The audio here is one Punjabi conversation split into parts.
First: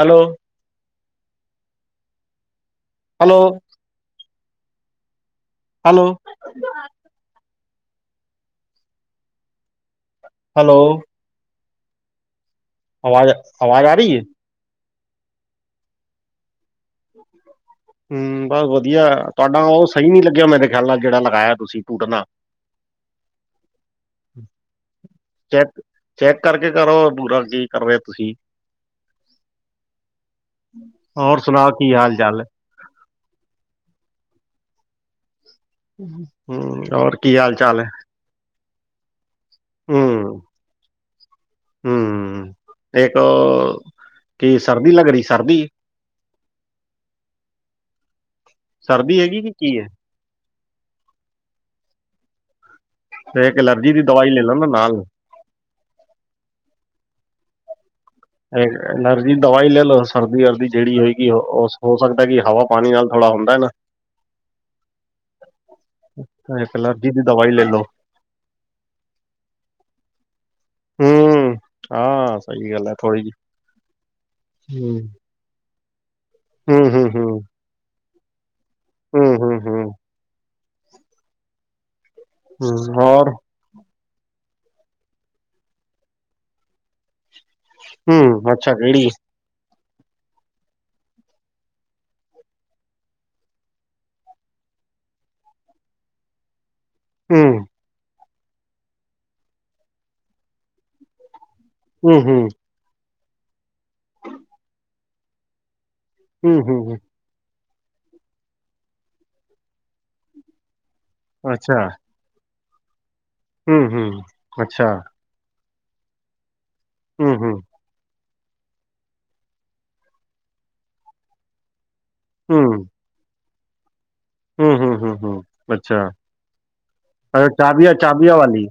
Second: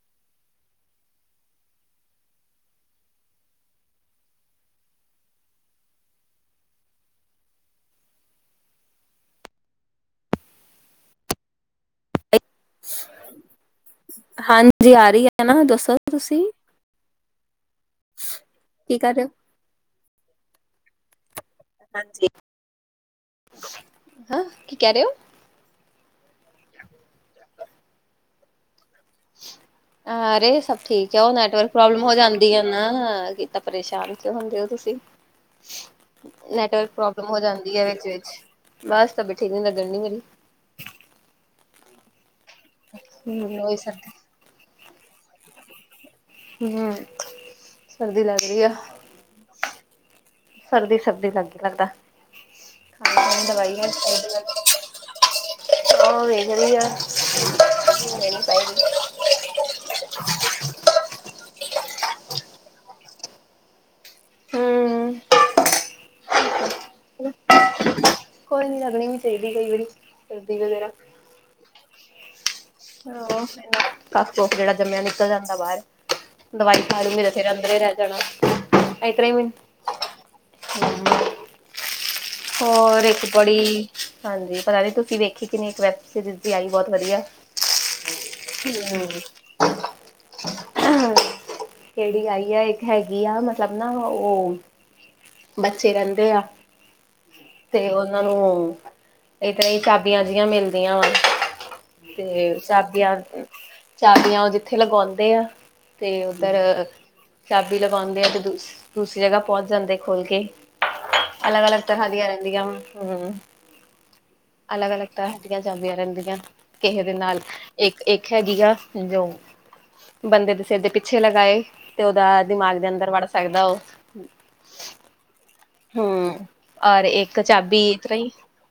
ਹੈਲੋ ਹੈਲੋ ਹੈਲੋ- ਹੈਲੋ- ਆਵਾਜ਼ -ਆਵਾਜ਼ ਆ ਰਹੀ ਹੈ। ਜੀ ਆ ਰਹੀ ਹੈ ਨਾ, ਦੱਸੋ ਤੁਸੀਂ ਹਮ ਬੱਸ ਕੀ ਵਧੀਆ, ਕਰ ਰਹੇ ਹੋ? ਤੁਹਾਡਾ ਉਹ ਸਹੀ ਨੀ ਲੱਗਿਆ ਮੇਰੇ ਖਿਆਲ ਨਾਲ ਜਿਹੜਾ ਲਗਾਇਆ ਤੁਸੀਂ ਪੂਤਣਾ [unintelligible] ਹਾ, ਕੀ ਕਹਿ ਰਹੇ ਹੋ? ਚੈੱਕ ਚੈੱਕ ਕਰਕੇ ਕਰੋ ਪੂਰਾ, ਕੀ ਕਰ ਰਹੇ ਤੁਸੀਂ ਅਰੇ ਸਭ ਠੀਕ ਆ, ਉਹ ਹੋਰ ਨੈਟਵਰਕ ਸੁਣਾਓ ਕੀ ਪ੍ਰੋਬਲਮ ਹੋ ਹਾਲ ਜਾਂਦੀ ਚਾਲ ਹੈ ਨਾ ਕੀਤਾ, ਪਰੇਸ਼ਾਨ ਕਿਉਂ ਹੁੰਦੇ ਹੋ ਤੁਸੀਂ ਹਮ ਨੈਟਵਰਕ ਹੋਰ ਪ੍ਰੋਬਲਮ ਕੀ ਹੋ ਹਾਲ ਜਾਂਦੀ ਚਾਲ ਹੈ ਵਿਚ ਵਿਚ, ਬਸ ਤਬੀਅਤ ਠੀਕ ਨੀ ਲੱਗਣ ਰਹੀ ਮੇਰੀ ਹੰਮ ਮੈਨੂੰ ਉਹੀ ਸਰਦੀ ਕਿ ਸਰਦੀ ਲੱਗ ਰਹੀ, ਸਰਦੀ ਹੰਮ, ਸਰਦੀ ਲੱਗ ਰਹੀ ਆ ਸਰਦੀ ਹੈਗੀ, ਕਿ ਕੀ ਹੈ- ਸਰਦੀ -ਸਰਦੀ ਲੱਗ ਹੀ ਲੱਗਦਾ, ਹੈ ਇੱਕ ਦਵਾਈ ਐਲਰਜੀ ਦੀ ਦਵਾਈ ਲੈ ਲਓ ਨਾ ਨਾਲ ਉਹ ਵੇਖਦੀ ਆ- ਪਏਗੀ। ਐਲਰਜੀ ਦਵਾਈ ਲੈ ਲਓ, ਸਰਦੀ ਵਰਦੀ ਜਿਹੜੀ ਹੋਏਗੀ ਹੋ ਸਕਦਾ ਕਿ ਹਵਾ ਪਾਣੀ ਨਾਲ ਥੋੜਾ ਹੁੰਦਾ ਨਾ [unintelligible] ਹਮ ਇਕ ਐਲਰਜੀ ਦੀ ਦਵਾਈ ਲੈ ਲਓ- ਕੋਈ ਨੀ ਲੱਗਣੀ ਵੀ ਚਾਹੀਦੀ ਕਈ ਵਾਰੀ, ਸਰਦੀ ਵਗੈਰਾ। ਹੂੰ, ਹਾਂ ਸਹੀ ਗੱਲ ਹੈ ਥੋੜ੍ਹੀ ਹਹ, ਕਫ ਕੁੱਖ ਜਿਹੜਾ ਜਿਹੀ। ਜੰਮਿਆ ਨਿਕਲ ਜਾਂਦਾ ਬਾਹਰ ਦਵਾਈ ਹੂੰ, ਖਾ ਹੂੰ, ਲੂ ਹੂੰ, ਮੇਰੇ ਫਿਰ ਹੂੰ, ਅੰਦਰ ਰਹਿ ਜਾਣਾ, ਇ ਤਰਾ ਹੂੰ, ਹੂੰ, ਹੋਰ ਇੱਕ ਬੜੀ ਹਾਂਜੀ, ਪਤਾ ਨੀ ਤੁਸੀਂ ਵੇਖੀ ਕੇ ਨੀ ਵੈਬਸੀਰੀਜ ਦੀ ਆਈ ਬਹੁਤ ਵਧੀਆ ਹੂੰ ਅੱਛਾ ਹਮ ਕਿਹੜੀ ਹਮ- [unintelligible] ਹ ਕਿਹੜੀ ਆਈ ਆ ਇੱਕ ਹੈਗੀ ਆ, ਮਤਲਬ ਨਾ ਉਹ ਬੱਚੇ ਰਹਿੰਦੇ ਆ ਹੰਮ ਤੇ ਉਹਨਾਂ ਨੂੰ ਇਹ ਤਰ੍ਹਾਂ ਚਾਬੀਆਂ ਜਿਹੀਆਂ ਮਿਲਦੀਆਂ ਵਾ ਹੂੰ, ਹੂੰ, ਤੇ ਚਾਾਬੀਆਂ, ਚਾਬੀਆਂ ਉਹ ਜਿੱਥੇ ਲਗਾਉਂਦੇ ਆ ਤੇ ਹੂੰ, ਉੱਧਰ ਹੂੰ, ਚਾਬੀ ਲਵਾਉਂਦੇ ਆ, ਤੇ ਦੂਸਰੀ ਜਗ੍ਹਾ ਪਹੁੰਚ ਜਾਂਦੇ ਖੋਲ ਕੇ ਅਲੱਗ-ਅਲੱਗ ਤਰ੍ਹਾਂ ਦੀਆਂ ਰਹਿੰਦੀਆਂ ਵ, ਹੰਮ ਹੰਮ ਹੰਮ ਅਲੱਗ- ਅਲੱਗ ਤਰ੍ਹਾਂ ਦੀਆਂ ਚਾਬੀਆਂ ਰਹਿੰਦੀਆਂ, ਕਿਸੇ ਦੇ ਹੂੰ, ਨਾਲ ਹੂੰ, ਇੱਕ- ਇੱਕ ਹੈਗੀ ਆ, ਜੋ ਬੰਦੇ ਦੇ ਸਿਰ ਦੇ ਪਿੱਛੇ ਲਗਾਏ ਤੇ ਉਹਦਾ ਦਿਮਾਗ ਦੇ ਅੰਦਰ ਵੜ ਸਕਦਾ ਉਹ ਹੰਮ ਹੰਮ ਹੰਮ ਹੂੰ। ਔਰ ਇੱਕ ਅ, ਚਾਬੀ ਇਸ ਤਰ੍ਹਾਂ ਹੀ ਚਾਬੀਆ-ਚਾਬੀਆਂ ਵਾਲੀ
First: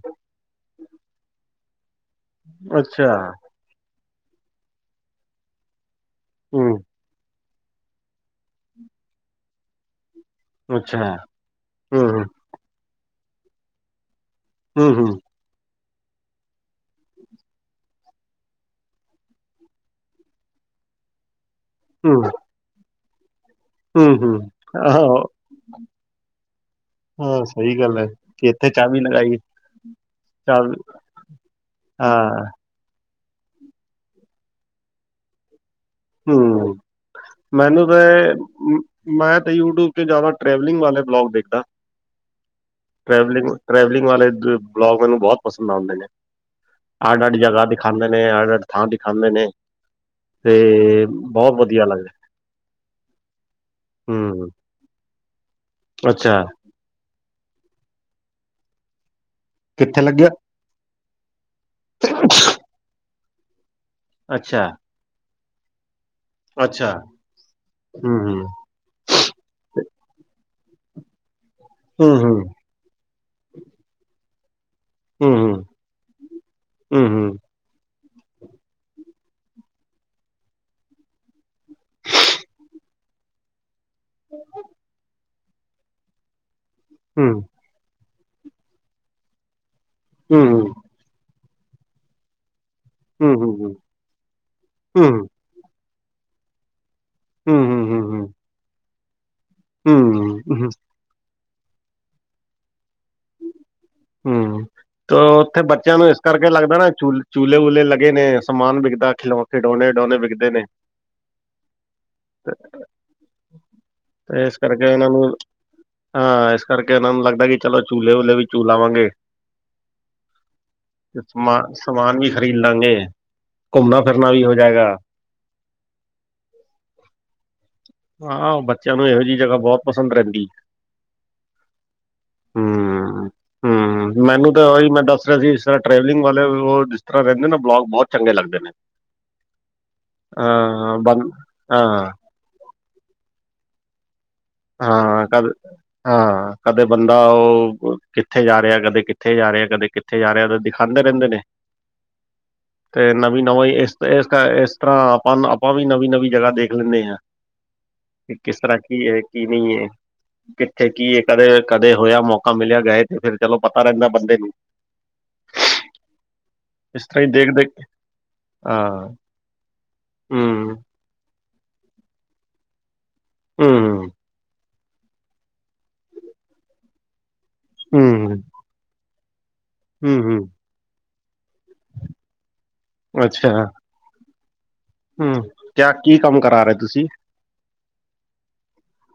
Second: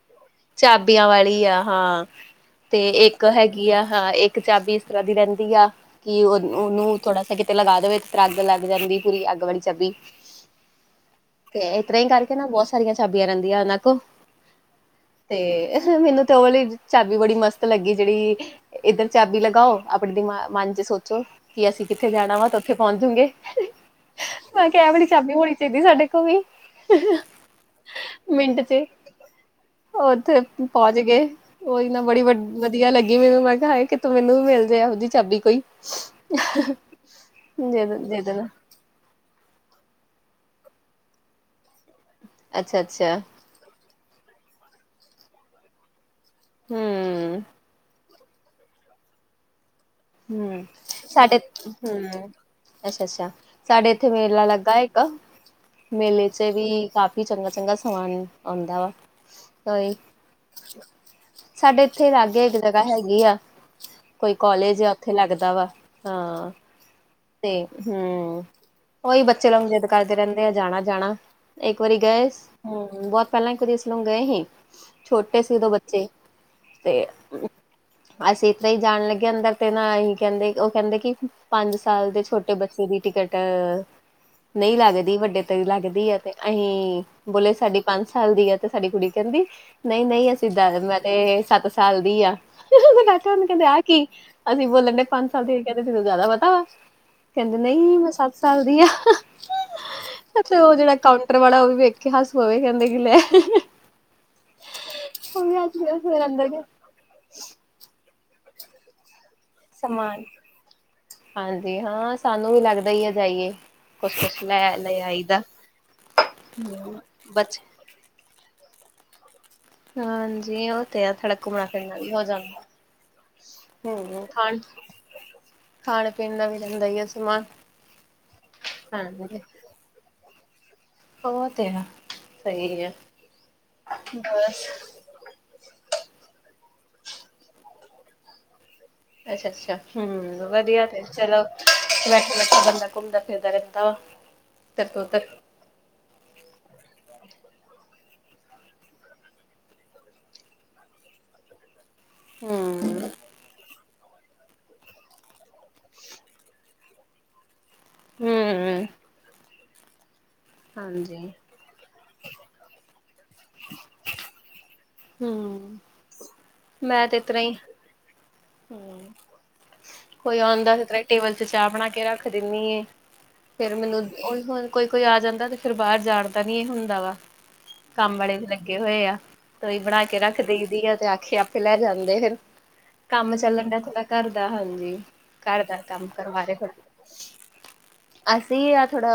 ਚਾਬੀਆਂ ਵਾਲੀ ਆ ਹਾਂ, ਤੇ ਅੱਛਾ ਇੱਕ ਹੈਗੀ ਗੀ ਆ ਹਾਂ ਇੱਕ ਚਾਬੀ ਇਸ ਤਰ੍ਹਾਂ ਦੀ ਰਹਿੰਦੀ ਆ, ਕਿ ਉਹ ਹੂੰ ਉਹਨੂੰ ਥੋੜਾ ਕਿਤੇ ਲਗਾ ਦੇਵੇ, ਫਿਰ ਅੱਗ ਲਗ ਜਾਂਦੀ, ਪੂਰੀ ਅੱਗ ਵਾਲੀ ਚਾਬੀ ਅੱਛਾ। ਤੇ ਇਸ ਤਰ੍ਹਾਂ ਹੂੰ, ਹੀ ਹੂੰ, ਕਰਕੇ ਨਾ, ਬਹੁਤ ਸਾਰੀਆਂ ਚਾਬੀਆਂ ਰਹਿੰਦੀਆਂ ਉਹਨਾਂ ਕੋਲ ਹੂੰ-ਹੂੰ। ਤੇ ਮੈਨੂੰ ਤੇ ਉਹ ਵਾਲੀ ਚਾਾਬੀ ਬੜੀ ਮਸਤ ਲੱਗੀ ਜਿਹੜੀ ਇੱਧਰ ਚਾਬੀ ਲਗਾਓ, ਆਪਣੇ ਦਿਮਾ ਮਨ ਚ ਸੋਚੋ ਕੀ ਅਸੀਂ ਕਿੱਥੇ ਹੂੰ, ਜਾਣਾ ਵਾ, ਤੇ ਉੱਥੇ ਪਹੁੰਚਗੇ ਜੋਗੇ। ਹੂੰ, ਹੂੰ ਮੈਂ ਕਿਹਾ ਐ ਵਾਲੀ ਆਹੋ ਚਾਬੀ ਹੋਣੀ ਚਾਹੀਦੀ, ਸਾਡੇ ਕੋਲ ਵੀ। ਹਾਂ ਸਹੀ ਗੱਲ ਹੈ, ਕਿ ਮਿੰਟ ਇੱਥੇ ਚ ਚਾਬੀ ਨਾ ਲਗੀ ਉੱਥੇ ਪਹੁੰਚ ਗਏ, ਉਹੀ ਨਾ ਬੜੀ ਵ ਹਾਂ ਵਧੀਆ ਲੱਗੀ ਮੈਨੂੰ, ਮੈਂ ਕਿਹਾ ਹਾਏ ਕਿਤੋਂ ਮੈਨੂੰ ਵੀ ਮਿਲਜੇ ਇਹੋ ਜਿਹੀ ਚਾਬੀ ਕੋਈ। ਹੂੰ ਦੇ ਮੈਨੂੰ ਦੇ ਤੇ ਦੇਣਾ ਮੈਂ ਤਾਂ ਯੂਟਿਊਬ ਤੇ ਜ਼ਿਆਦਾ ਟ੍ਰੈਵਲਿੰਗ ਵਾਲੇ ਵਲੋਗ ਦੇਖਦਾ, ਅੱਛਾ ਅੱਛਾ ਟ੍ਰੈਵਲਿੰਗ ਟਰੈਵਲਿੰਗ ਵਾਲੇ ਬਲੋਗ ਮੈਨੂੰ ਬਹੁਤ ਪਸੰਦ ਆਂਦੇ ਨੇ, ਅੱਡ-ਅੱਡ ਹੂੰ ਜਗ੍ਹਾ ਦਿਖਾਦੇ ਨੇ। ਨੇ ਅੱਡ-ਅੱਡ ਥਾਂ ਦਿਖਾਦੇ ਨੇ। ਹੂੰ ਤੇ ਸਾਡੇ ਬਹੁਤ ਵਧੀਆ ਲੱਗਦਾ। ਹੂੰ ਅੱਛਾ-ਅੱਛਾ, ਸਾਡੇ ਇੱਥੇ ਮੇਲਾ ਹੂੰ, ਲੱਗ ਲਗਦਾ ਇੱਕ, ਮੇਲੇ ਚ ਅੱਛਾ ਵੀ ਕਾਫੀ ਵੀ ਚੰਗਾ-ਚੰਗਾ ਸਮਾਨ ਆਉਂਦਾ ਵਾ, ਕੋਈ ਕਿੱਥੇ ਲੱਗਿਆ? ਸਾਡੇ ਇੱਥੇ ਲਾਗੇ ਇੱਕ ਜਗ੍ਹਾ ਹੈਗੀ ਆ, ਕੋਈ ਅੱਛਾ, ਕੋਲੇਜ ਆ ਲੱਗਦਾ ਵਾ ਹਾਂ ਅੱਛਾ ਤੇ ਹੂੰ ਹੂੰ-ਹੂੰ, ਉਈ ਬੱਚੇ ਜਿੱਦ ਕਰਦੇ ਰਹਿੰਦੇ ਆ ਜਾਣਾ-ਜਾਣਾ, ਇੱਕ ਵਾਰੀ ਗਏ ਹੂੰ-ਹੂੰ, ਹੂਅ, ਬਹੁਤ ਪਹਿਲਾਂ ਇਕ ਵਾਰੀ ਅਸੀਂ ਗਏ ਸੀ ਛੋਟੇ ਸੀ ਹੂੰ-ਹੂੰ, ਉਦੋ ਬੱਚੇ, ਤੇ ਹੂੰ-ਹੂੰ, ਅਸੀਂ ਇਦਾ ਈ ਜਾਣ ਲੱਗੇ ਅੰਦਰ ਤੇ ਨਾ ਹੀ ਕਹਿੰਦੇ, ਉਹ ਕਹਿੰਦੇ ਕਿ ਪੰਜ ਸਾਲ ਦੇ ਛੋਟੇ ਬੱਚੇ ਦੀ ਟਿਕਟ ਨਹੀਂ ਲੱਗਦੀ ਵੱਡੇ ਤੇਰੀ ਲੱਗਦੀ ਏ, ਤੇ ਅਸੀਂ ਹੂੰ, ਬੋਲੇ ਸਾਡੀ ਪੰਜ ਸਾਲ ਦੀ ਆ, ਤੇ ਸਾਡੀ ਕੁੜੀ ਕਹਿੰਦੀ ਨਹੀਂ-ਨਹੀਂ ਅਸੀਂ ਹੂੰ-ਹੂੰ, ਮੈਂ ਤੇ ਸੱਤ ਸਾਲ ਦੀ ਆ ਹੂੰ-ਹੂੰ, ਕਹਿੰਦੇ ਹੂੰ, ਆ ਕੀ, ਅਸੀਂ ਬੋਲੇ ਹੂੰ-ਹੂੰ, ਪੰਜ ਸਾਲ ਦੀ, ਕਹਿੰਦੇ ਤਾਨੂੰ ਜ਼ਿਆਦਾ ਪਤਾ ਵਾ ਕਹਿੰਦੀ ਨਹੀਂ ਹੂੰ, ਮੈਂ ਹੂੰ, ਸੱਤ ਸਾਲ ਦੀ ਆ, ੳਥੇ ਹੂੰ। ਉਹ ਜਿਹੜਾ ਕ ਕਾਉਟਰ ਵਾਲਾ ਉਹ ਵੀ ਵੇਖ ਕੇ ਹੱਸ ਪਵੇ, ਕਹਿੰਦੇ ਕਿ ਲੈ ਹੂੰ ਤੇ ਉਹ ਵੀ ਉੱਥੇ ਅੱਜ ਬੱਚਿਆਂ ਨੂੰ ਇਸ ਫਿਰ ਅੰਦਰ ਕਰਕੇ ਗਿਆ ਲੱਗਦਾ ਨਾ, ਚੂ ਚੂਲੇ-ਵੂਹਲੇ ਲੱਗੇ ਨੇ, ਸਮਾਨ ਵਿਕਦਾ, ਖਿ ਖਿਡੌਣੇ-ਉਡੌਣੇ ਸਮਾਨ ਵਿਕਦੇ ਨੇ ਹਾਂਜੀ ਹਾਂ, ਸਾਨੂੰ ਵੀ ਲੱਗਦਾ ਈ ਆ, ਜਾਈਏ ਤੇ ਕੁਛ-ਕੁਛ ਇਸ ਕਰਕੇ ਲੈ-ਲੈ ਇਹਨਾਂ ਨੂੰ ਆਈਦਾ। ਹਾਂ, ਇਸ ਕਰਕੇ ਇਹਨਾਂ ਨੂੰ ਲੱਗਦਾ ਕਿ ਚਲੋ ਝੂਲੇ-ਵੂਲੇ ਵੀ ਝੂਲ ਆਵਾਂਗੇ। ਹਾਂਜੀ ਉਹ ਤੇ ਆ ਥੋੜਾ ਸਮਾ ਘੁੰਮਣਾ ਫਿਰਨਾ ਸਮਾਨ ਹੋ ਵੀ ਜਾਂਦਾ ਖ਼ਰੀਦ ਲਾਂਗੇ। ਹੂੰ, ਘੁੰਮਣਾ-ਫਿਰਨਾ ਵੀ ਹੋ ਖਾਣ ਜਾਏਗਾ। ਖਾਣ ਪੀਣ ਦਾ ਵੀ ਰਹਿੰਦਾ ਹੀ ਆ ਸਮਾਨ। ਆਹੋ, ਬੱਚਿਆਂ ਨੂੰ ਇਹੋ ਜਿਹੀ ਜਗ੍ਹਾ ਬਹੁਤ ਪਸੰਦ ਰਹਿੰਦੀ। ਓਹ ਤੇ ਹੈ ਸਹੀ ਏ। ਹੂੰ। ਹੂੰ ਮੈਨੂੰ ਤਾਂ ਉਹੀ, ਮੈਂ ਦੱਸ ਰਿਹਾ ਸੀ ਟਰੈਵਲਿੰਗ ਵਾਲੇ, ਉਹ ਜਿਸ ਤਰ੍ਹਾਂ ਰਹਿੰਦੇ ਨਾ, ਵਲੋਗ ਬਹੁਤ ਚੰਗੇ ਲੱਗਦੇ ਨੇ। ਅੱਛਾ-ਅੱਛਾ, ਹੂੰ ਵਧੀਆ ਹਾਂ ਤੇ ਬੰ ਚਲੋ ਹਾਂ ਬੰਦਾ ਘੁੰਮਦਾ-ਫਿਰਦਾ ਰਹਿੰਦਾ ਵਾ। ਇੱਧਰ ਤੋਂ ਹਾਂ ਉੱਧਰ। ਕਰ ਹਾਂ ਕਦੇ ਬੰਦਾ ਉਹ ਕਿੱਥੇ ਜਾ ਰਿਹਾ, ਕਦੇ ਕਿੱਥੇ ਜਾ ਰਿਹਾ, ਕਦੇ ਕਿੱਥੇ ਜਾ ਰਿਹਾ, ਦਿਖਾਦੇ ਰਹਿੰਦੇ ਨੇ। ਤੇ ਹੂੰ। ਨਵੀਂ ਨਵਾਂਂ ਇਸ ਇਸ ਤਰ੍ਹਾਂ ਆਪਾਂ ਆਪਾਂ ਵੀ ਨਵੀਂ ਨਵੀਂ ਜਗ੍ਹਾ ਦੇਖ ਲੈਂਦੇ ਹਾਂ ਕਿਸ ਤਰ੍ਹਾਂ ਹੂੰ, ਕੀ ਹੈ ਕੀ ਨਹੀਂ ਹੈ ਕਿੱਥੇ ਕੀ ਹੈ ਹਾਂਜੀ। ਕਦੇ ਕਦੇ ਹੋਇਆ ਮੌਕਾ ਮਿਲਿਆ ਗਏ ਤੇ ਫਿਰ ਚਲੋ ਪਤਾ ਰਹਿੰਦੈ ਬੰਦੇ ਨੂੰ। ਹੂੰ। ਇਸ ਤਰਾਂ ਈ ਦੇਖ-ਦੇਖ ਕੇ ਹਮ ਹਾਂ ਕੋਈ ਆਉਂਦਾ ਹੂੰ ਸੀ ਤ ਟੇਵਲ ਚ ਚਾਅ ਬਣਾ ਕੇ ਰੱਖ ਦਿੰਨੀ ਐਂ, ਫਿਰ ਮੈਨੂੰ ਹੂੰ ਓਈ ਹੋ ਕੋਈ-ਕੋਈ ਆ ਜਾਂਦਾ ਤੇ ਫਿਰ ਬਾਹਰ ਜਾਣ ਦਾ ਨੀ ਹੁੰਦਾ ਵਾ, ਕੰਮ ਵਾਲੇ ਹੂੰ ਵੀ ਲੱਗੇ ਹੋਏ ਆ। ਤਈ ਬਣਾ ਕੇ ਹੂੰ ਰੱਖ ਹੂੰ ਦੇਈਦੀ ਐ ਤੇ ਆਖੇ ਆਪੇ ਲੈ ਜਾਂਦੇ ਫਿਰ। ਕੰਮ ਚੱਲਣ ਡਿਆ ਥੋੜਾ ਘਰ ਦਾ ਹਾਂਜੀ। ਹਮ ਘਰ ਦਾ ਕਿਆ ਕੀ ਕੰਮ ਕਰਵਾ ਕਰਾ ਰਹੇ ਥੋੜਾ ਤੁਸੀਂ। ਅਸੀਂ ਆ ਥੋੜਾ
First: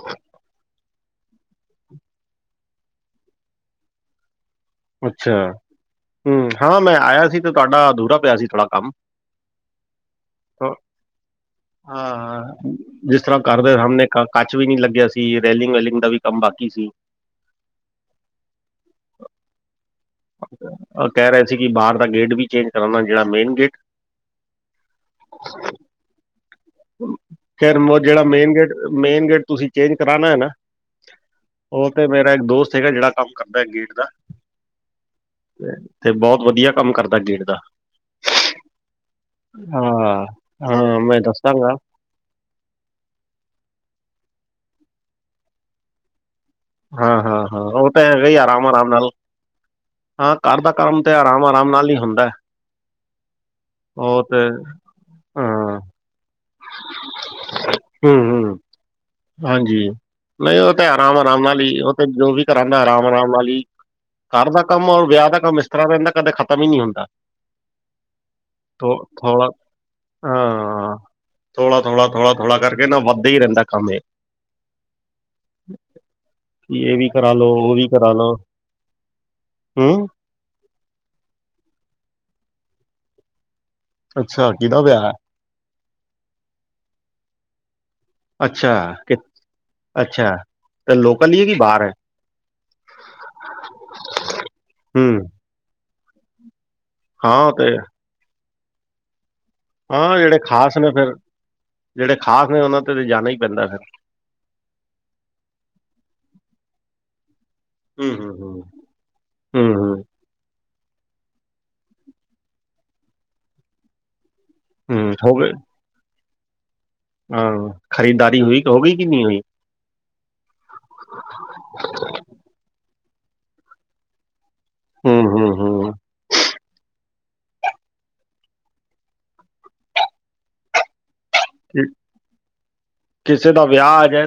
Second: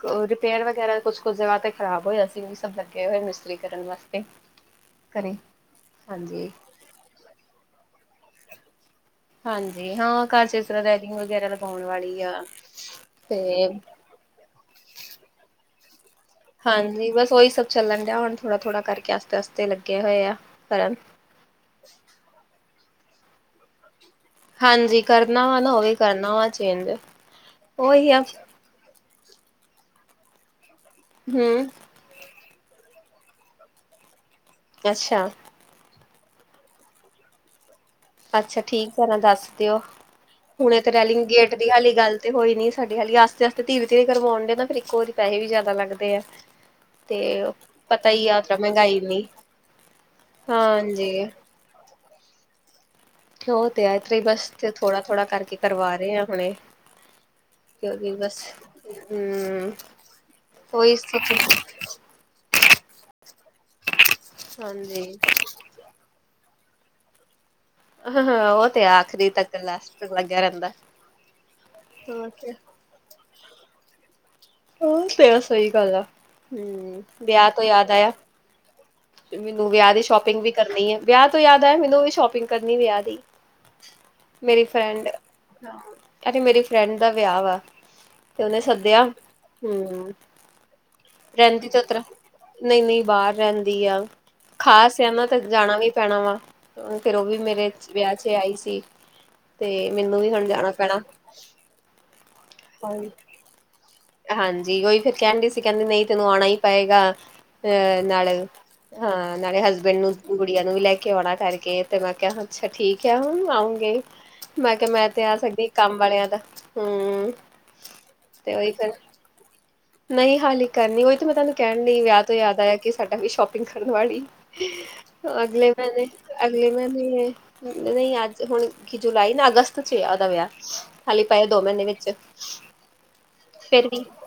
ਕੋ ਰਪੇਅਰ ਵਗੈਰਾ ਕੁਸ-ਕੁਸ ਜਗ੍ਹਾ ਤੇ ਖਰਾਬ ਹੋਇਆ ਸੀ ਵੀ ਸਭ ਲੱਗੇ ਹੋਏ ਮਿਸਤਰੀ ਕਰਨ ਵਾਸਤੇ। ਅੱਛਾ ਘਰੇ ਹਮ ਹਾਂਜੀ ਹਾਂ ਮੈਂ ਆਇਆ ਸੀ ਤੇ ਤੁਹਾਡਾ ਅਧੂਰਾ ਪਿਆ ਸੀ ਥੋੜ੍ਹਾ ਕੰਮ। ਹਾਂਜੀ ਹਾਂ ਘਰ ਚ ਇਸ ਤਰਾ ਰੈਡਿੰਗ ਵਗੈਰਾ ਲਗਾਉਣ ਵਾਲੀ ਆ, ਹਾਂ ਜਿਸ ਤਰ੍ਹਾਂ ਤੇ ਕਰਦੇ ਸਾਹਮਣੇ ਕ ਕੱਚ ਵੀ ਨੀ ਲੱਗਿਆ ਸੀ ਰੈਲਿੰਗ ਵੈਲਿੰਗ ਦਾ ਵੀ ਕੰਮ ਬਾਕੀ ਸੀ ਹਾਂਜੀ ਬਸ ਓਈ ਸਭ ਚੱਲਣ ਡਿਆ ਹੁਣ ਥੋੜਾ-ਥੋੜਾ ਕਰਕੇ ਆਸਤੇ-ਆਸਤੇ ਲੱਗੇ ਹੋਏ ਆ ਕਰਨ। ਕੈਅ ਰਹੇ ਸੀ ਕਿ ਬਾਅਰ ਦਾ ਗੇਟ ਵੀ ਚੇਂਜ ਕਰਨਾ ਜੇੜਾ ਮੇਨ ਗੇਟ। ਹਾਂਜੀ, ਕਰਨਾ ਵਾ ਨਾ ਉਹ ਵੀ ਕਰਨਾ ਵਾ ਚੇਂਜ ਖੈਰ ਉਹ ਓਹੀ ਆ ਜਿਹੜਾ ਮੇਨ ਗੇਟ ਮੇਨ ਗੇਟ ਤੁਸੀਂ ਚੇਂਜ ਕਰਾਣਾ ਐ ਨਾ? ਹੂੰ ਉਹ ਤੇ ਮੇਰਾ ਇੱਕ ਦੋਸਤ ਹੈਗਾ, ਜਿਹੜਾ ਕੰਮ ਕਰਦਾ ਗੇਟ ਦਾ। ਅੱਛਾ। ਤੇ ਬਹੁਤ ਵਧੀਆ ਕੰਮ ਕਰਦਾ ਗੇਟ ਦਾ। ਅੱਛਾ ਠੀਕ ਹੈ, ਨਾ ਦੱਸ ਦਿਓ, ਹਾਂ ਹੁਣ ਤੇ ਹਾਂ ਮੈਂ ਰੈਲਿੰਗ ਗੇਟ ਦੀ ਦੱਸਾਂਗਾ ਹਾਲੀ ਗੱਲ ਤੇ ਹੋਈ ਨੀ ਸਾਡੀ ਹਾਲੀ ਆਸਤੇ ਆਸਤੇ, ਧੀਰੇ ਧੀਰੇ ਕਰਵਾਉਣ ਡੇ, ਤਾਂ ਫਿਰ ਇੱਕੋ ਵਾਰੀ ਪੈਸੇ ਵੀ ਜ਼ਿਆਦਾ ਲੱਗਦੇ ਆ ਹਾਂ ਤੇ ਹਾਂ, ਉਹ ਤਾਂ ਪਤਾ ਹੈਂਗਾ ਹੀ, ਆ ਉਤਰਾਂ ਆਰਾਮ ਆਰਾਮ ਮਹਿੰਗਾਈ ਨਾਲ, ਇੰਨੀ ਹਾਂ ਘਰ ਦਾ ਕੰਮ ਤੇ ਹਾਂਜੀ ਆਰਾਮ ਆ ਹਾਂ ਮਾਲੀ ਹੁੰਦਾ ਹੈ ਓ ਤੇ ਐ ਤੇ ਬਸ ਥੋੜਾ-ਥੋੜਾ ਕਰਕੇ ਹਾਂ ਕਰਵਾ ਰੲੇ ਆਂ ਹੁਣੇ। ਕਿਉਂਕਿ ਬਸ ਹੂੰ, ਹਮ ਹਾਂਜੀ ਨੲੀਂ ਓ ਤੇ ਉਹੀ ਸੋਚ ਅਰਾਮ-ਅਰਾਮ ਨਾਲ ਵੀ ਓ ਤੇ ਜੋ ਵੀ ਕਰਾਂਦਾ ਰਾਮ ਅਰਾਮ ਆਲੀ, ਕਰ ਦਾ ਕੰਮ ਔਰ ਹਾਂਜੀ ਵਿਆਹ ਦਾ ਕੰਮ ਇਸ ਖਰਾ ਰੈਂਦੈ ਕਦੇ ਖਤਮ ਈ ਨੀ ਹੁੰਦਾ। ਅਹੰ ਹੰ ਓ ਤੇ ਥੋ ਆਖਰੀ ਤੱਕ ਲਾਸਟ ਤ ਲੱਗਾ ਰੈਂਦੈ। ਥੋੜਾ-ਥੋੜਾ-ਥੋੜਾ-ਥੋੜਾ ਕਰਕੇ ਨਾ ਵੱਦਾ ਈ ਰਹਿੰਦੈ ਕੰਮ ਏ। ਉਹ ਤੇ ਸਹੀ ਗੱਲ ਆ ਇਹ ਹਮ ਵੀ ਕਰਾ ਲੋ ਵਿਆਹ ਤੋਂ ਉਹ ਵੀ ਯਾਦ ਕਰਾ ਆਇਆ ਲੋ ਮੈਨੂੰ ਵਿਆ ਦੀ ਹੂੰ ਸ਼ੋਪਿੰਗ ਵੀ ਕਰਨੀ ਐ ਵਿਆ ਤੋਂ ਯਾਦ ਆ ਮੈਨੂੰ ਵੀ ਸ਼ੋਪਿੰਗ ਕਰਨੀ ਵਿਆ ਦੀ ਅੱਛਾ ਮੇਰੀ ਕਿਹਦਾ ਵਿਆਹ ਫਰੈਂਡ ਦਾ, ਅ ਮੇਰੀ ਫਰੈਂਡ ਦਾ ਵਿਆਅ ਵਾ। ਤੇ ਓਨੇ ਅੱਛਾ, ਸੱਦਿਆ, ਕਿ ਹੂੰ, ਅੱਛਾ, ਤੇ ਲੋਕਲ ਹੀ ਹੈ ਕਿ ਕੈਂਦੀ ਚਲ ਬਾਹਰ ਹੈ? ਤਰਾ ਨੲੀਂ ਨੲੀਂ ਬਾਰ ਰੈਂਦੀ ਆ, ਖਾਸ ਏਆ ਨਾ ਹੂੰ, ਤੇ ਜਾਣਾ ਵੀ ਪੈਣਾ ਵਾ। ਅ ਫੇਰ ਓ ਵੀ ਹਾਂ ਮੇਰੇ ਤੇ ਚ ਵਿਆ ਚ ਆਈ ਸੀ। ਤੇ ਹਾਂ ਮੈਨੂੰ ਵੀ ਜਿਹੜੇ ਹੁਣ ਜਾਣਾ ਖ਼ਾਸ ਨੇ ਪੈਣਾ ਫਿਰ, ਜਿਹੜੇ ਖ਼ਾਸ ਨੇ ਓਨਾਂ ਤੇ ਤੇ ਜਾਨਾ ਈ ਪੈਂਦੈ ਫਿਰ। ਹਾਂਜੀ ਓਈ ਫਿਰ ਕਹਿਣ ਡ ਸੀ ਕਹਿੰਦੇ ਨੲੀਂ ਤੈਨੂੰ ਆਣਾ ਈ ਪਏਗਾ ਤੇ ਹੂੰ, ਨਾਲ ਹੂੰ, ਹੂੰ। ਹਾਂ ਨਾਲੇ ਹੂੰ, ਹਸਬੈਂ ਹੂੰ, ਨੂੰ ਗੁੜੀਆਂ ਨੂੰ ਵੀ ਲੈ ਕੇ ਆਉਣਾ ਕਰਕੇ, ਤੇ ਮੈਂ ਕਿਹਾ ਅੱਛਾ ਠੀਕ ਹੈ ਹੁਣ ਆਊਂਗੇ ਮੈਂ ਕਿਹਾ, ਮੈਂ ਹੂੰ ਤੇ ਹੋ ਆ ਗਏ ਸਕਦੀ ਕੰਮ ਵਾਲਿਆਂ ਦਾ ਹੂੰ ਹਾਂ, ਖਰੀਦਦਾਰੀ ਤੇ ਹੋਈ ਉਹੀ ਹੋ ਫਿਰ ਗਈ, ਕਿ ਨਹੀਂ ਹੋਈ? ਨਹੀਂ, ਹਾਲੀ ਕਰਨੀ, ਉਹੀ ਤੇ ਮੈਂ ਤੁਹਾਨੂੰ ਕਹਿਣ ਲਗੀ, ਵਿਆਹ ਤੋਂ ਯਾਦ ਆਇਆ ਕਿ ਸਾਡੀ ਵੀ ਸ਼ੋਪਿੰਗ ਕਰਨ ਵਾਲੀ ਹੂੰ, ਹੂੰ, ਅਗਲੇ ਹੂੰ ਮਹੀਨੇ ਹੈ। ਨਹੀਂ ਅੱਜ ਹੁਣ ਕੀ ਜੁਲਾਈ, ਨਾ ਅਗਸਤ ਚ ਉਹਦਾ ਵਿਆਹ ਹਾਲੀ ਪਏ, ਦੋ ਮਹੀਨੇ ਕਿ ਵਿੱਚ ਕਿਸੇ ਦਾ ਫਿਰ ਵਿਆਹ ਵੀ ਆ ਜਾਏ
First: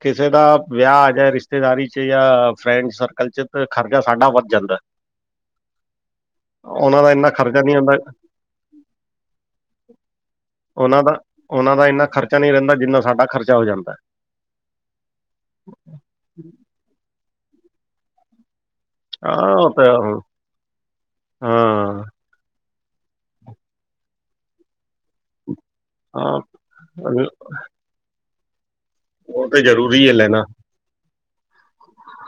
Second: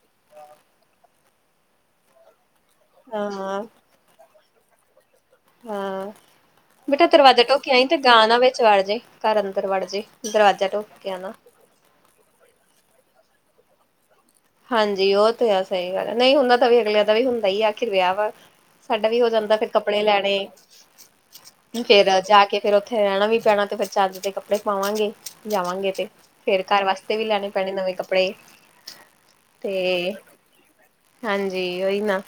ਕਿਸੇ ਦਾ ਵਿਆਹ ਆ ਜਾਂ ਜਾਏ ਰਿਸ਼ਤੇਦਾਰੀ ਚ, ਜਾਂ ਫਰੈਂਡ ਸਰਕਲ ਹਾਂ ਚ ਤਾਂ ਖਰਚ ਖਰਚਾ ਸਾਡਾ ਵੱਧ ਜਾਂਦਾ ਹਾਂ, ਉਹਨਾਂ ਬੇਟਾ ਦਾ ਇੰਨਾ ਦਰਵਾਜ਼ਾ ਖਰਚਾ ਢੋਕ ਕੇ ਨਹੀਂ ਆਈ, ਤੇ ਹੁੰਦਾ ਗਾ ਨਾ ਵਿੱਚ ਵਢ ਜਾਏ ਘਰ ਅੰਦਰ ਵੜ ਜਾਏ, ਦਰਵਾਜ਼ਾ ਢੋਹ ਕੇ ਆਣਾ ਉਹਨਾ ਦਾ ਇੰਨਾ ਖਰਚਾ ਨਹੀਂ ਰਹਿੰਦਾ, ਜਿੰਨਾ ਸਾਡਾ ਖਰਚਾ ਹੋ ਜਾਂਦਾ ਹਾਂਜੀ, ਉਹ ਤੇ ਆ ਸਹੀ ਗੱਲ ਨਹੀਂ ਉਹਨਾਂ ਤਾਂ ਵੀ ਅਗਲਿਆਂ ਦਾ ਵੀ ਹੁੰਦਾ ਹੀ, ਆਖਿਰ ਵਿਆਹ ਵਾ, ਸਾਡਾ ਵੀ ਹੋ ਹਾਂ ਜਾਂਦਾ ਉਹ ਕੱਪੜੇ ਤਾਂ ਲੈਣੇ ਹਾਂ [unintelligible] ਫੇਰ ਜਾ ਕੇ ਫੇਰ ਉੱਥੇ ਰਹਿਣਾ ਵੀ ਪੈਣਾ, ਤੇ ਫੇਰ ਚੱਜ ਦੇ ਕੱਪੜੇ ਪਾਵਾਂਗੇ ਜਾਵਾਂਗੇ। ਹਾਂ ਫੇਰ ਘਰ ਵਾਸਤੇ ਵੀ ਲੈਣੇ ਪੈਣੇ ਨਵੇਂ ਕੱਪੜੇ ਉਹ ਤੇ ਜ਼ਰੂਰੀ ਹੈ ਲੈਣਾ ਹਾਂਜੀ, ਓਹੀ ਨਾ,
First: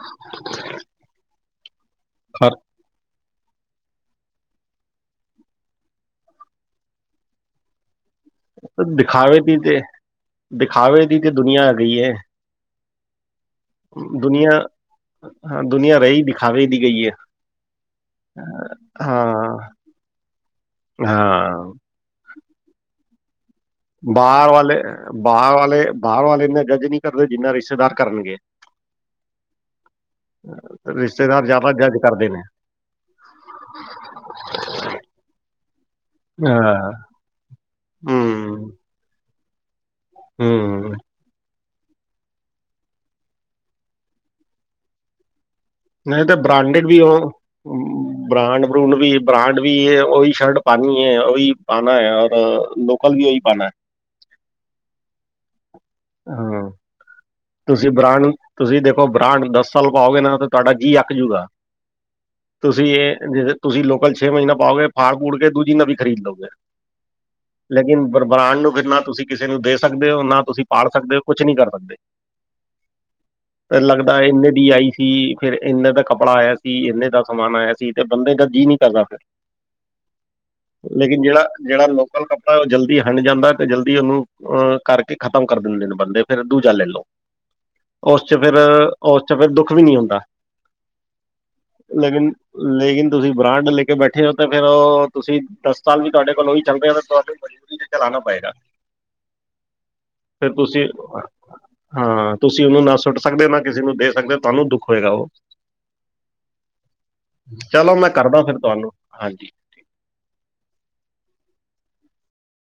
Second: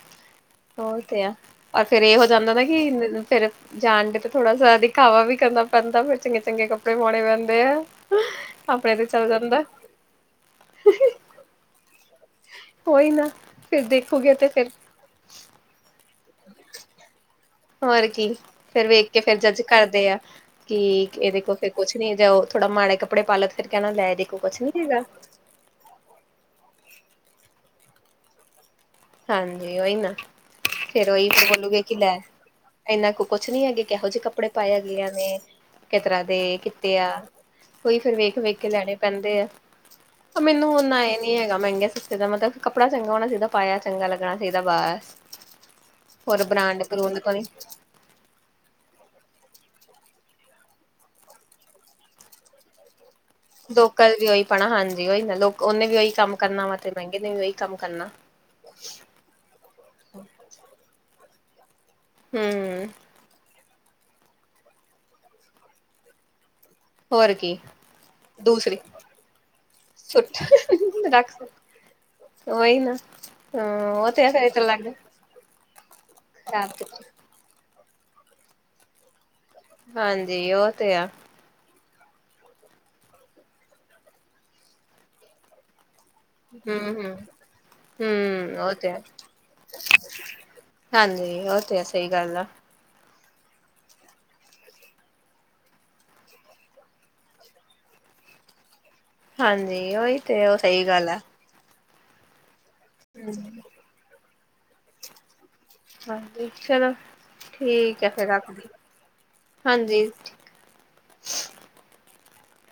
ਹੋ ਤੇ ਆ ਪਰ ਫੇਰ ਇਹ ਹੋ ਜਾਂਦਾ ਹਰ ਨਾ ਕਿ ਫੇਰ ਜਾਣ ਡ, ਤਾਂ ਥੋੜਾ ਜ ਦਿਖਾਵਾ ਵੀ ਕਰਨਾ ਪੈਂਦਾ, ਫਿਰ ਚੰਗੇ ਚੰਗੇ ਕੱਪੜੇ ਪਾਉਣੇ ਪੈਂਦੇ ਆ ਆਪਣੇ ਤੇ ਚੱਲ ਦਿਖਾਵੇ ਦੀ ਜਾਂਦਾ ਤੇ, ਦਿਖਾਵੇ ਦੀ ਤੇ ਦੁਨੀਆਂ ਆ ਗਈ ਹੈ। ਉਹੀ ਨਾ ਫੇਰ ਦੇਖੋਗੇ, ਤੇ ਦੁਨੀਆ ਫੇਿਰ ਹਾਂ ਦੁਨੀਆਂ ਰਹੀ ਦਿਖਾਵੇ ਦੀ ਗਈ ਹੈ। ਹੋਰ ਕੀ, ਫੇਰ ਵੇਖ ਕੇ ਫੇਰ ਹਾਂ ਜੱਜ ਕਰਦੇ ਆ ਕਿ ਹਾਂ ਇਹਦੇ ਕੋਲ ਤੇ ਕੁਛ ਨਹੀ ਜਾਓ ਥੋੜਾ ਮਾੜੇ ਕੱਪੜੇ ਲੋ, ਫੇਰ ਕਹਿਣਾ ਲੈ ਦੇਖੋ ਬਾਹਰ ਕੁਛ ਨੀ ਵਾਲੇ ਹੈਗਾ। ਬਾਹਰ ਵਾਲੇ, ਬਾਹਰ ਵਾਲੇ ਇਨਾ ਜੱਜ ਨੀ ਕਰਦੇ, ਜਿੰਨਾ ਰਿਸ਼ਤੇਦਾਰ ਕਰਨਗੇ। ਹਾਂਜੀ, ਉਹੀ ਨਾ, ਫੇਰ ਉਹੀ ਰਿਸ਼ਤੇਦਾਰ ਜ਼ਿਆਦਾ ਬੋਲੂਗੇ ਕਿ ਜੱਜ ਲੈ ਕਰਦੇ ਨੇ ਇਹਨਾਂ ਕੋ ਕੁਛ ਨੀ ਹੈਗੇ, ਕਿਹੋ ਜਿਹੇ ਕੱਪੜੇ ਪਾਏ ਹੈਗੇ ਨੇ। ਕਿਸ ਤਰ੍ਹਾਂ ਦੇ, ਹਾਂ ਕਿੱਤੇ ਆ, ਕੋਈ ਫਿਰ ਵੇਖ ਵੇਖ ਕੇ ਹੂੰ ਲੈਣੇ ਪੈਂਦੇ ਆ। ਮੈਨੂੰ ਹੂੰ ਉਨ੍ਹਾਂ ਇਹ ਨੀ ਹੈਗਾ ਮਹਿੰਗਾ ਸਸਤੇ ਦਾ, ਮਤਲਬ ਕੱਪੜਾ ਚੰਗਾ ਹੋਣਾ ਚਹੀਦਾ ਪਾਇਆ। ਚੰਗਾ ਲੱਗਣਾ ਚਾਹੀਦਾ ਬਸ ਨਹੀਂ ਤੇ ਹੋਰ ਬ੍ਰਾਂਡ ਬਰਾਂਡਿਡ ਵੀ ਬਰੂੰਡ ਉਹ ਤੋਂ ਨੀ ਬ੍ਰਾਂਡ ਬਰੂਡ ਵੀ, ਬ੍ਰਾਂਡ ਵੀ ਉਹੀ ਸ਼ਰਟ ਪਾਨੀ ਹੈ, ਉਹੀ ਪਾਣਾ ਹੈ, ਔਰ ਲੋਕਲ ਵੀ ਉਹੀ ਪਾਨੀ। ਲੋਕਲ ਵੀ, ਉਹੀ ਪੈਣਾ ਹਾਂਜੀ, ਉਹੀ ਨਾ ਲੁੱਕ ਉਹਨੇ ਵੀ ਉਹੀ ਕੰਮ ਕਰਨਾ ਵਾ, ਤੇ ਮਹਿੰਗੇ ਨੇ ਵੀ ਉਹੀ ਕੰਮ ਤੁਸੀਂ ਕਰਨਾ ਬ੍ਰਾਂਡ ਤੁਸੀਂ ਦੇਖੋ ਬ੍ਰਾਂਡ ਦਸ ਸਾਲ ਪਾਓਗੇ ਨਾ, ਤੇ ਤੁਹਾਡਾ ਜੀਅ ਆੱਕ ਜਾਉਗਾ। ਤੁਸੀਂ ਹੂੰ ਇਹ ਜੇ ਤੁਸੀਂ ਲੋਕਲ ਛੇ ਮਹੀਨਾ ਪਾਓਗੇ, ਫਾੜ ਫੁੜ ਕੇ ਦੂਜੀ ਨਵੀ ਖਰੀਦ ਲਓਗੇ ਹੋਰ ਕੀ ਲੇਕਿਨ ਬ੍ਰਾਂਡ ਨੂੰ ਦੂਸਰੀ ਨਾ ਤੁਸੀਂ ਕਿਸੇ ਨੂੰ ਦੇ ਸਕਦੇ ਹੋ਼, ਨਾ ਸੁੱਟ ਤੁਸੀਂ ਫਾੜ ਸਕਦੇ ਹੋ, ਰੱਖ ਕੁਛ ਨਹੀਂ ਕਰ ਸਕਦੇ ਉਹੀ ਨਾ ਫਿਰ ਹਾਂ ਉਹ ਲੱਗਦਾ ਤੇ ਆ ਇੰਨੇ ਫੇਰ ਦੀ ਆਈ ਲੱਗਦਾ ਸੀ, ਫੇਰ ਇੰਨੇ ਦਾ ਕੱਪੜਾ ਆਇਆ ਸੀ, ਖ਼ਰਾਬ ਇੰਨੇ ਦਾ ਸਮਾਨ ਆਇਆ ਸੀ, ਬੰਦੇ ਦਾ ਜੀਅ ਨਹੀਂ ਕਰਦਾ ਫਿਰ, ਹਾਂਜੀ ਉਹ ਤੇ ਆ ਲੇਕਿਨ ਜਿਹੜਾ ਜਿਹੜਾ ਲੋਕ ਕੱਪੜਾ ਉਹ ਜਲਦੀ ਹੰਡ ਜਾਂਦਾ, ਤੇ ਜਲਦੀ ਉਹਨੂੰ ਕਰਕੇ ਖ਼ਤਮ ਕਰ ਦਿੰਦੇ ਨੇ ਬੰਦੇ ਨੂ ਹੂ -ਹੂ ਹੂ, ਚ ਫਿਰ ਉਹ ਤੇ ਹੈ, ਉਸ ਚ ਫਿਰ ਦੁੱਖ ਵੀ ਨਹੀਂ ਹੁੰਦਾ ਹਾਂਜੀ, ਉਹ ਤੇ ਹੈ ਸਹੀ ਲੇਕਿਨ ਗੱਲ ਆ ਲੇਕਿਨ ਤੁਸੀਂ ਬਰਾਂਡ ਲੈ ਕੇ ਬੈਠੇ ਹੋ, ਤੇ ਫੇਰ ਉਹ ਤੁਸੀਂ ਦਸ ਸਾਲ ਵੀ ਤੁਹਾਡੇ ਕੋਲ ਉਹੀ ਚੱਲਦੇ ਹੋ ਕਿਉਂਕਿ ਚਲਾਨਣਾ ਪਏਗਾ ਹਾਂਜੀ, ਔਹੀ ਤੇ ਫਿਰ ਔ ਸਹੀ ਤੁਸੀਂ ਗੱਲ ਐ- ਹਾਂ ਤੁਸੀਂ ਔਹਨੂੰ ਨਾ ਸੁੱਟ ਸਕਦੇ ਹੋ ਨਾ ਕਿਸੇ ਨੂੰ ਦੇ ਸਕਦੇ ਹੋ ਤੁਹਾਨੂੰ ਦੁੱਖ ਹੋਏਗਾ ਔਹ ਹਾਂਜੀ ਚਲੋ ਚਲੋ ਠੀਕ ਹੈ, ਮੈਂ ਫੇਰ ਕਰਦਾ ਫਿਰ ਰੱਖਦੀ ਤੁਹਾਨੂੰ ਹਾਂਜੀ ਹਾਂਜੀ।